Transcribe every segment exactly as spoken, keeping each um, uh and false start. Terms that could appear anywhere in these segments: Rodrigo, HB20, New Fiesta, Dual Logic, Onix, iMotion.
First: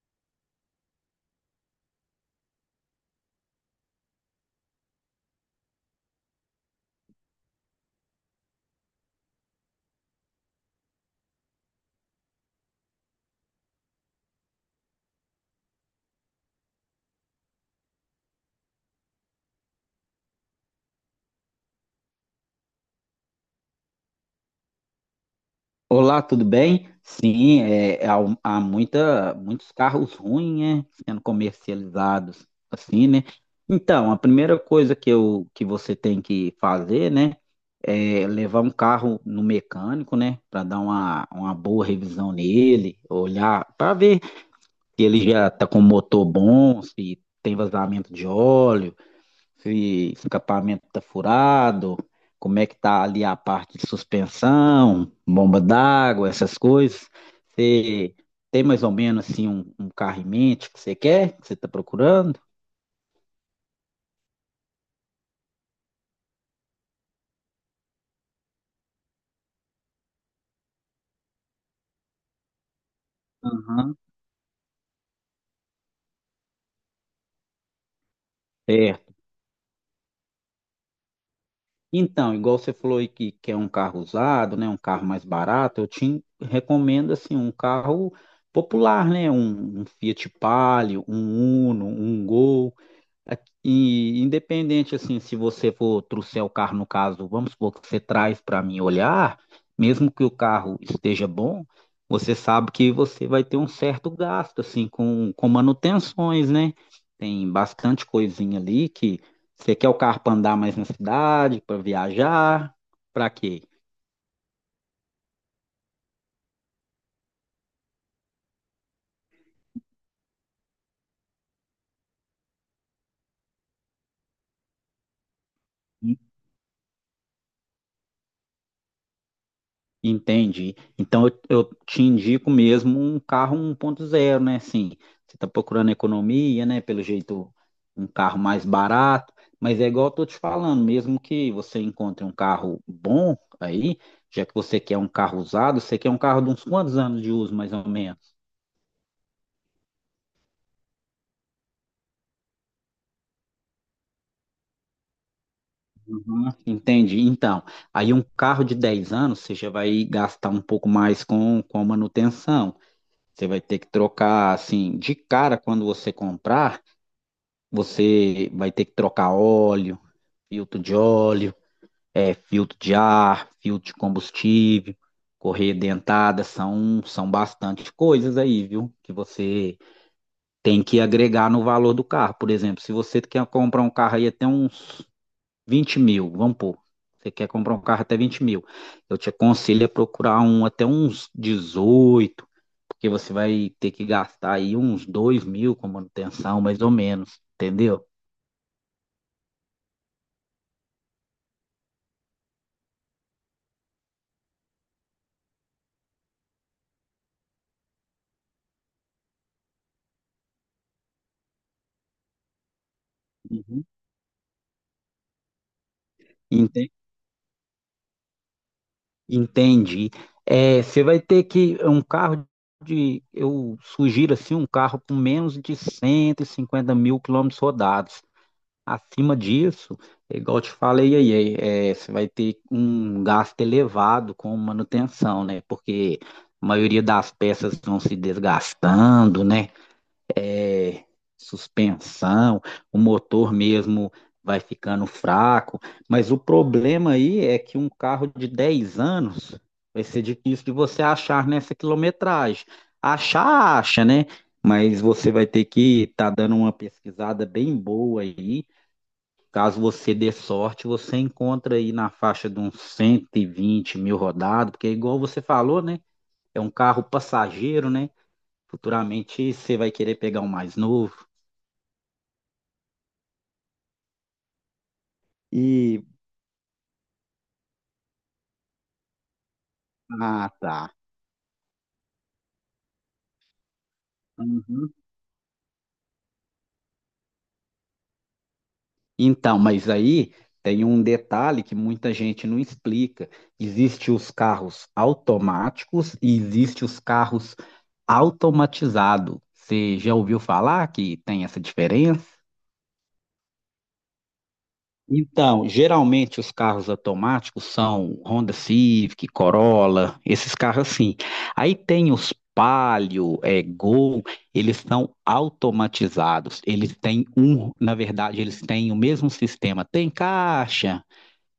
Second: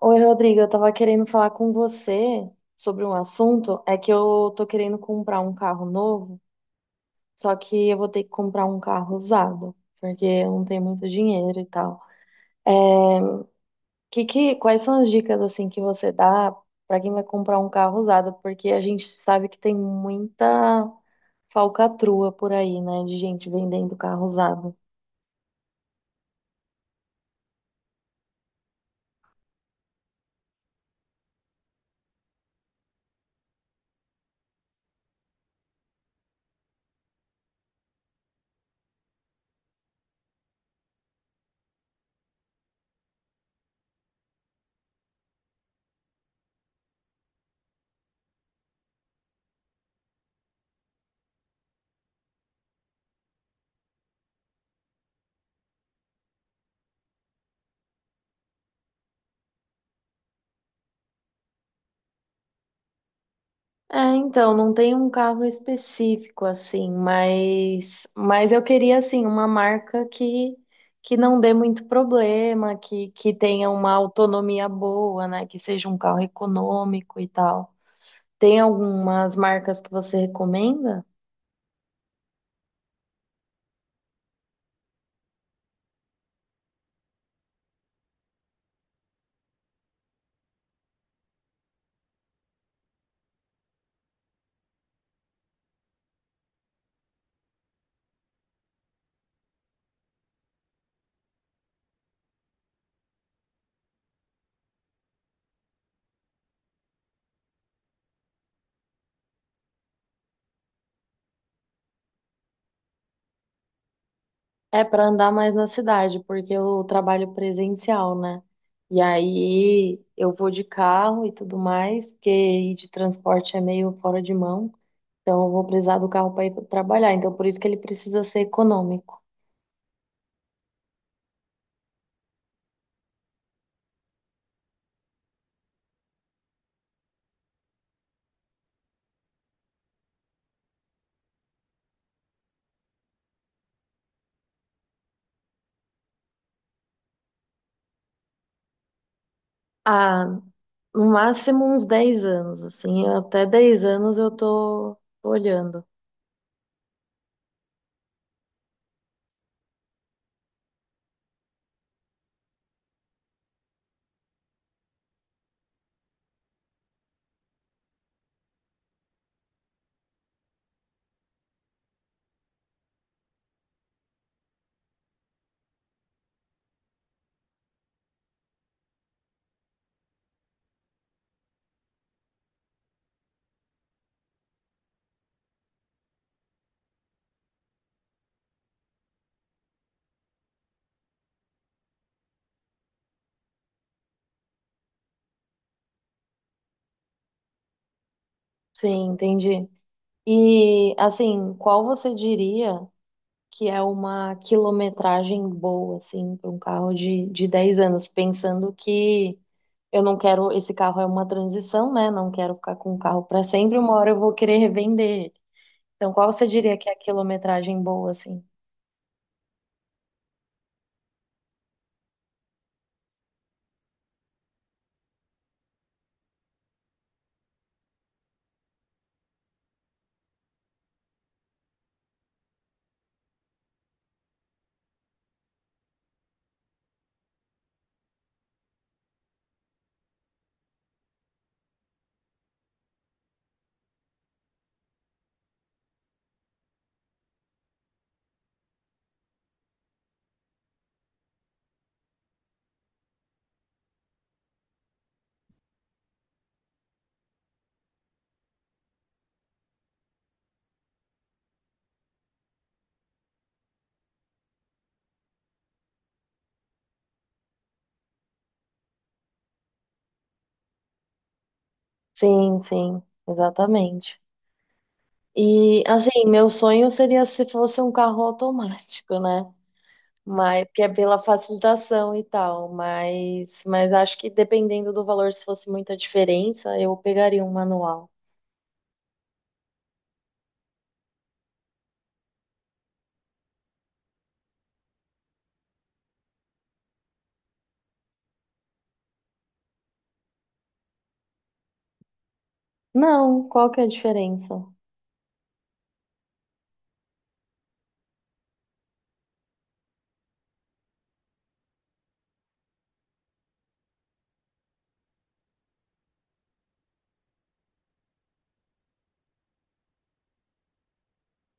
Oi, Rodrigo, eu tava querendo falar com você sobre um assunto. É que eu tô querendo comprar um carro novo, só que eu vou ter que comprar um carro usado, porque eu não tenho muito dinheiro e tal. É, que, que, quais são as dicas assim que você dá pra quem vai comprar um carro usado? Porque a gente sabe que tem muita falcatrua por aí, né, de gente vendendo carro usado. Olá, tudo bem? Sim, é, há, há muita, muitos carros ruins, né, sendo comercializados assim, né? Então, a primeira coisa que, eu, que você tem que fazer, né, é levar um carro no mecânico, né, para dar uma, uma boa revisão nele, olhar para ver se ele já está com motor bom, se tem vazamento de óleo, se o escapamento está furado, como é que tá ali a parte de suspensão, bomba d'água, essas coisas. Você tem mais ou menos assim um, um carro em mente que você quer, que você está procurando? É, então, não tem um carro específico assim, mas, mas eu queria assim uma marca que que não dê muito problema, que que tenha uma Aham. autonomia boa, né, que seja um carro econômico e tal. Tem Certo. algumas marcas que você recomenda? Então, igual você falou aí que quer um carro usado, né, um carro mais barato, eu te recomendo assim um carro popular, né, um, um Fiat Palio, um Uno, um Gol. Aqui- E independente assim, se você for trouxer o carro, no caso, vamos supor que você traz para mim olhar, mesmo que o carro esteja bom, você sabe que você vai ter um certo gasto assim com, com manutenções, né? Tem bastante coisinha ali que você quer o carro para andar mais na cidade, para viajar, para quê? É para andar mais na cidade, porque eu trabalho presencial, né? E aí eu vou de carro e tudo mais, porque ir de transporte é meio fora de mão. Então, eu vou precisar do carro para ir pra trabalhar. Então, por isso que ele precisa ser econômico. Entendi. Então eu, eu te indico mesmo um carro um ponto zero, né? Assim, você está procurando economia, né? Pelo jeito, um carro mais barato, mas é igual eu tô te falando, mesmo que você encontre um carro bom aí, já que você quer um carro usado, você quer um carro de uns quantos anos de uso, mais ou menos? Ah, no máximo uns dez anos, assim. Até dez anos eu tô, tô olhando. Uhum. Entendi. Então, aí um carro de dez anos, você já vai gastar um pouco mais com, com a manutenção. Você vai ter que trocar, assim, de cara quando você comprar. Você vai ter que trocar óleo, filtro de óleo, é, filtro de ar, filtro de combustível, correia dentada, são, são bastante coisas aí, viu? Que você tem que agregar no valor do carro. Por exemplo, se você quer comprar um carro aí até uns vinte mil, vamos pôr. Você quer comprar um carro até vinte mil. Eu te aconselho a procurar um até uns dezoito porque você vai ter que gastar aí uns dois mil com manutenção, mais ou menos, entendeu? Sim, entendi. E, assim, qual você diria que é uma quilometragem boa, assim, para um carro de, de dez anos? Pensando que eu não quero. Esse carro é uma transição, né? Não quero ficar com o carro para sempre. Uhum. Uma hora eu vou querer revender ele. Então, qual você diria que Entende? é a quilometragem boa, assim? Entendi. É, você vai ter que um carro de, eu sugiro assim, um carro com menos de cento e cinquenta mil quilômetros rodados. Acima disso, é igual eu te falei aí, é, é, você vai ter um gasto elevado com manutenção, né? Porque a maioria das peças vão se desgastando, né? é, suspensão, o motor mesmo vai ficando fraco, mas o problema aí é que um carro de dez anos vai ser difícil de você achar nessa quilometragem. Achar, acha, né? Mas você vai ter que estar dando uma pesquisada bem boa aí. Caso você dê sorte, você encontra aí na faixa de uns cento e vinte mil rodados, porque é igual você falou, né? É um carro passageiro, né? Futuramente você vai querer pegar um mais novo. Sim, sim, exatamente. E E assim, meu sonho seria se fosse um carro automático, né? ah, Mas que é tá. pela facilitação e tal, mas mas acho que dependendo Uhum. do valor, se fosse muita diferença, eu pegaria um manual. Então, mas aí tem um detalhe que muita gente não explica. Existem os carros automáticos e existem os carros automatizados. Você já ouviu falar que tem essa diferença? Não, qual que é a diferença? Então, geralmente os carros automáticos são Honda Civic, Corolla, esses carros assim. Aí tem os Palio, é, Gol, eles são automatizados. Eles têm um, na verdade, eles têm o mesmo sistema. Tem caixa,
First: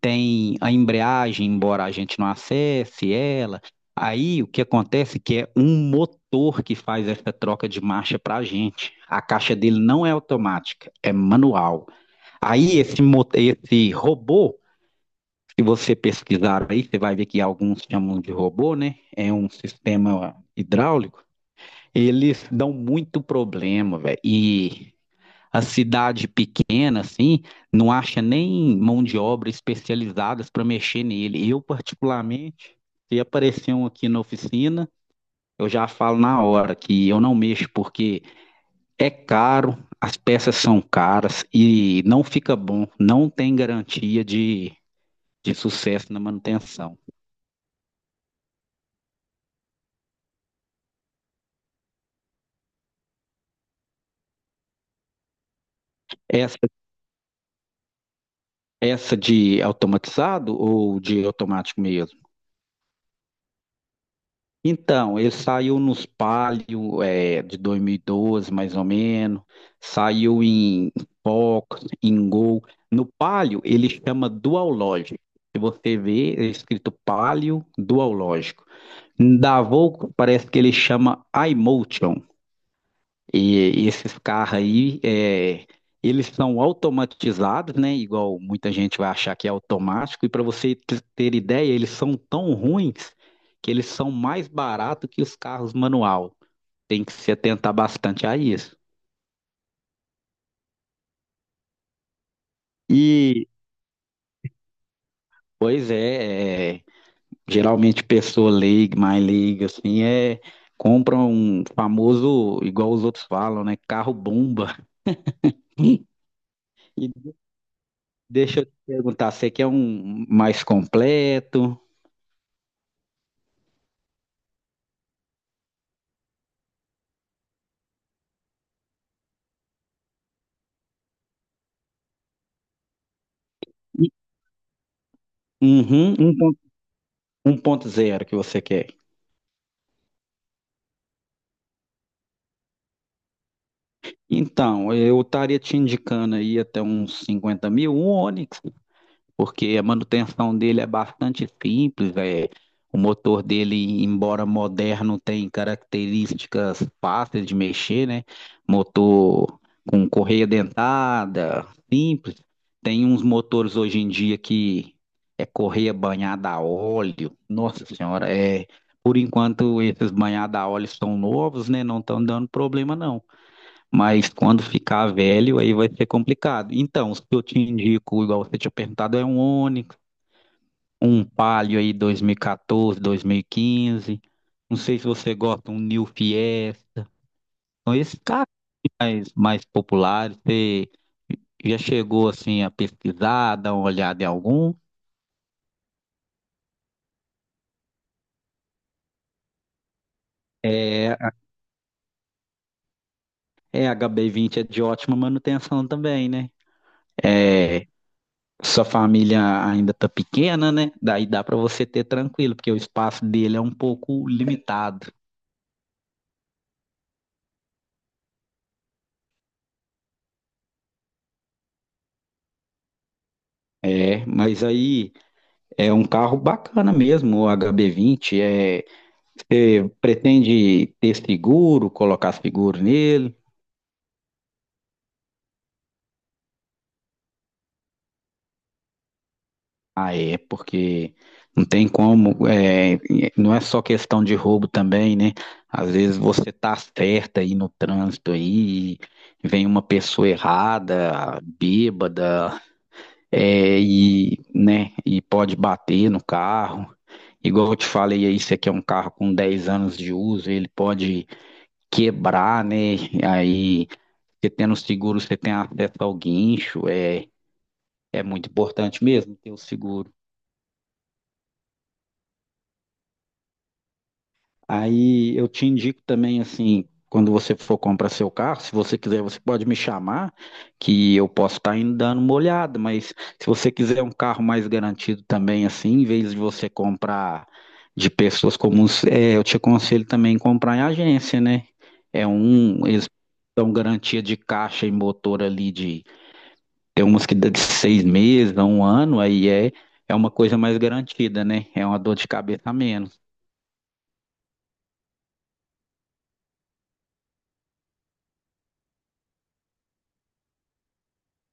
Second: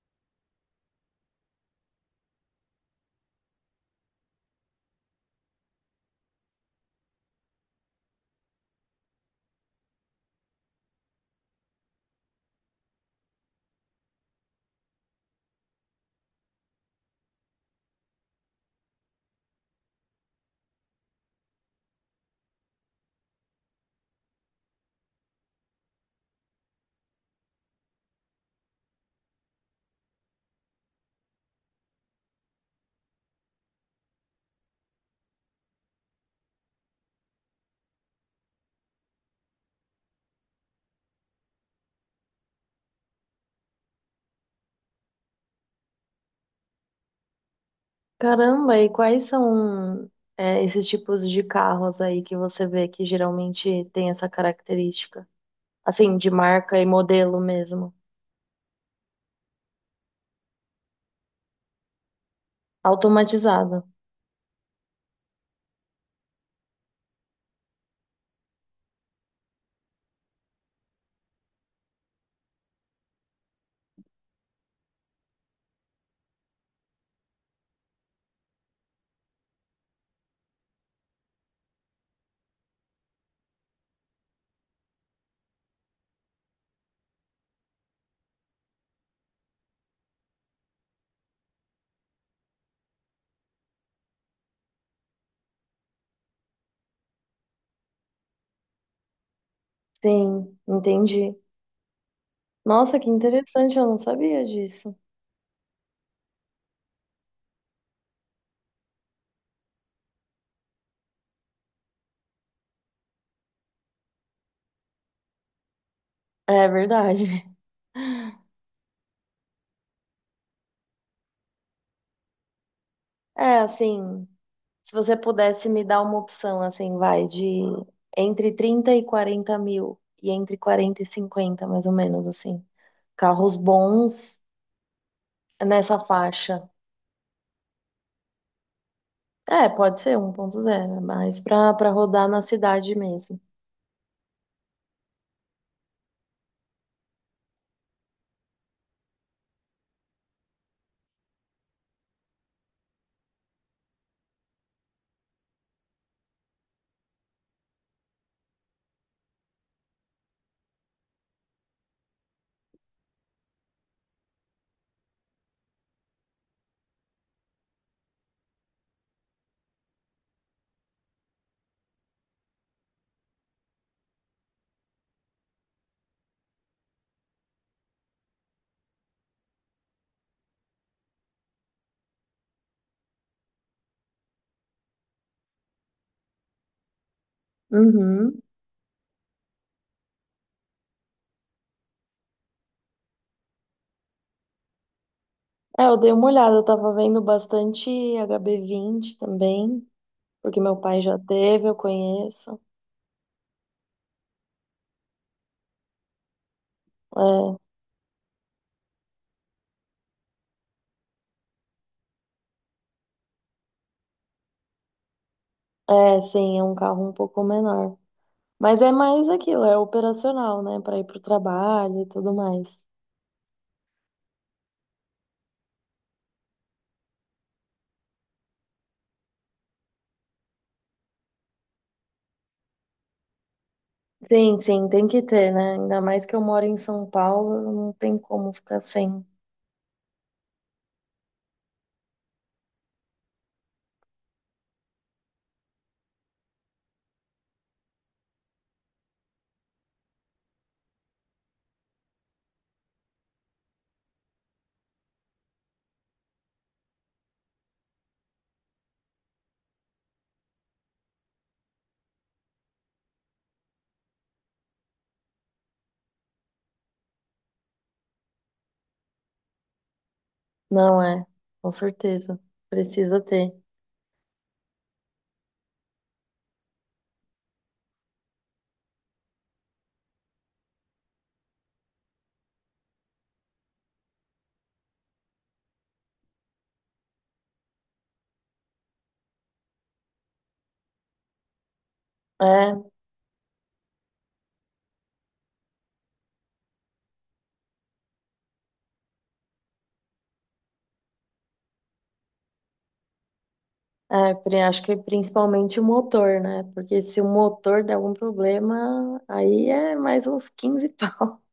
tem a embreagem, embora a gente não acesse ela. Aí o que acontece é que é um motor que faz essa troca de marcha para a gente. A caixa dele não é automática, é manual. Aí esse, mo- esse robô, se você pesquisar aí, você vai ver que alguns chamam de robô, né? É um sistema hidráulico. Eles dão muito problema, velho. E a cidade pequena, assim, não acha nem mão de obra especializadas para mexer nele. Eu, particularmente, se aparecer um aqui na oficina, eu já falo na hora que eu não mexo, porque é caro, as peças são caras e não fica bom, não tem garantia de, de sucesso na manutenção. Caramba, e quais são é, esses tipos de carros aí que você vê que geralmente tem essa característica? Assim, de Essa, marca e modelo mesmo. essa de automatizado ou de automático mesmo? Automatizado. Então, ele saiu nos Palio, é, de dois mil e doze, mais ou menos, saiu em Fox, em Gol. No Palio, ele chama Dual Logic. Se você ver, é escrito Palio Dual Lógico. Da Volvo, parece que ele chama iMotion. E esses carros aí, é, eles são automatizados, né? Igual muita gente vai achar que é automático. E para você t- ter ideia, eles são tão ruins que eles são mais baratos que os carros manual. Tem que se atentar bastante a isso. Sim, entendi. Nossa, que E, interessante, eu não sabia disso. pois é, é, geralmente pessoa leiga, mais leiga, assim, é, compra um famoso, igual os outros falam, né? Carro bomba. É E verdade. deixa eu te perguntar, você quer um mais completo? É, assim, se você pudesse me dar uma opção, assim, vai, de entre trinta e quarenta mil, e entre quarenta e cinquenta, mais ou menos, assim. Carros bons nessa Uhum, um ponto- faixa. um ponto zero que você quer. É, pode ser um ponto zero, mas pra, pra rodar na cidade mesmo. Então, eu estaria te indicando aí até uns cinquenta mil, um Onix, porque a manutenção dele é bastante simples, é, o motor dele, embora moderno, tem características fáceis de mexer, né? Motor com correia dentada, simples. Tem uns motores hoje em dia que é correia banhada a óleo. Nossa Senhora, é, por enquanto esses banhados a óleo são novos, né? Não estão dando problema não. Mas quando ficar velho, aí vai ser complicado. Então, se eu te indico, igual você tinha perguntado, é um Onix, um Palio aí dois mil e quatorze, dois mil e quinze. Não sei se você gosta, um New Fiesta. São esses Uhum. carros mais, mais populares. Você já chegou assim a pesquisar, dar uma olhada em algum? É, eu dei uma olhada, eu tava vendo bastante H B vinte também, porque meu pai É, já teve, eu conheço. é, a H B vinte é de ótima manutenção também, né? É. é Sua família ainda tá pequena, né? Daí dá pra você ter tranquilo, porque o espaço dele é um pouco limitado. É, sim, é um carro um pouco menor. Mas é mais aquilo, é operacional, né? Para ir para o trabalho e tudo mais. É, mas aí é um carro bacana mesmo, o H B vinte. É, você pretende ter seguro, colocar seguro nele? Sim, sim, tem que ter, né? Ainda mais que eu moro em São Paulo, não tem como ficar sem. Ah, é, porque não tem como, é, não é só questão de roubo também, né? Às vezes você tá certa aí no trânsito aí, e vem uma pessoa errada, bêbada, É, e, né, e pode bater no carro. Igual eu te falei aí, esse aqui é um carro com dez anos de uso, ele pode quebrar, né? Aí, você tendo o seguro, você tem acesso ao guincho, é, é muito importante mesmo ter o seguro. Não é, com certeza. Precisa ter. Aí eu te indico também, assim, quando você for comprar seu carro, se você quiser, você pode me chamar, que eu posso estar indo dando uma olhada, mas se você quiser um carro mais garantido também, assim, em vez de você comprar de pessoas comuns, é, eu te aconselho também comprar em agência, né? É um, É, eles dão garantia de caixa e motor ali de, tem umas que dá de seis meses, a um ano, aí é, é uma coisa mais garantida, né? É uma dor de cabeça a menos. É, pri- acho que principalmente o motor, né? Porque se o motor der algum problema, aí é mais uns quinze pau.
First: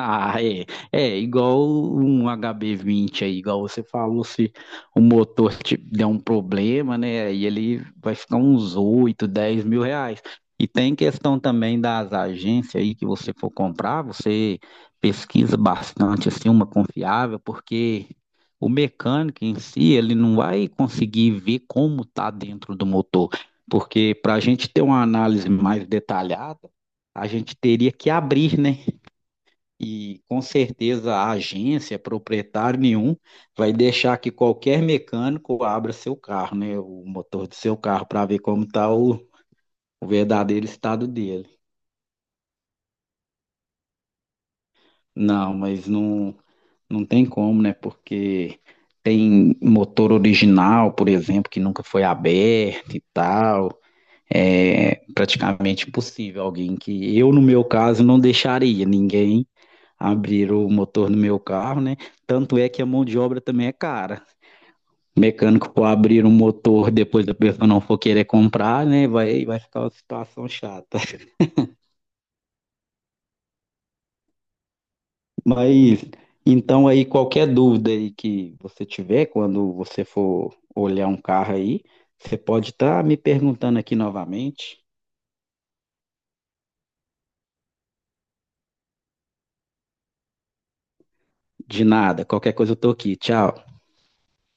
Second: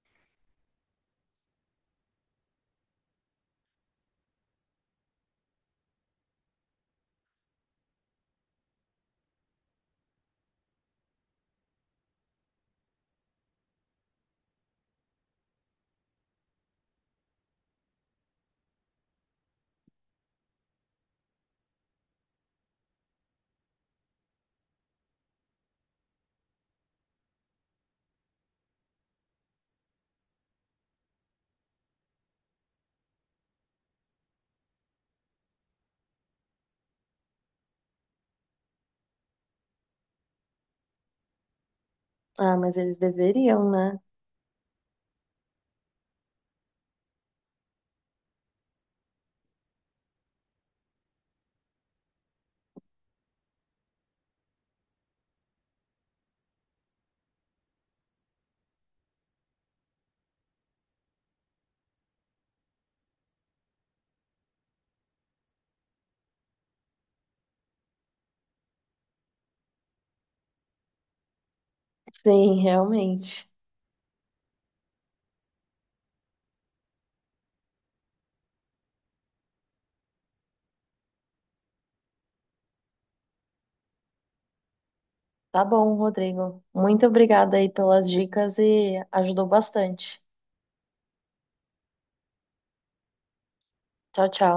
Ah, é. É igual um H B vinte aí, igual você falou, se o motor te der um problema, né? Aí ele vai ficar uns oito, dez mil reais. E tem questão também das agências aí que você for comprar, você pesquisa bastante, assim, uma confiável, porque o mecânico em si, ele não vai conseguir ver como tá dentro do motor. Porque para a gente ter uma análise mais detalhada, a gente teria que abrir, né? E com certeza a agência, proprietário nenhum, vai deixar que qualquer mecânico abra seu carro, né? O motor do seu carro para ver como está o, o verdadeiro estado dele. Ah, mas eles deveriam, né? Não, mas não, não tem como, né? Porque tem motor original, por exemplo, que nunca foi aberto e tal. É praticamente impossível alguém que eu, no meu caso, não deixaria ninguém abrir o motor do meu carro, né? Tanto é que a mão de obra também é cara. Mecânico for abrir um motor depois da pessoa não for querer comprar, né? Vai, vai ficar uma situação chata. Sim, realmente. Mas então aí qualquer dúvida aí que você tiver quando você for olhar um carro aí, você pode estar me perguntando aqui novamente. Tá bom, Rodrigo. Muito obrigada aí pelas dicas e ajudou bastante. De nada, qualquer coisa eu tô aqui. Tchau. Tchau, tchau.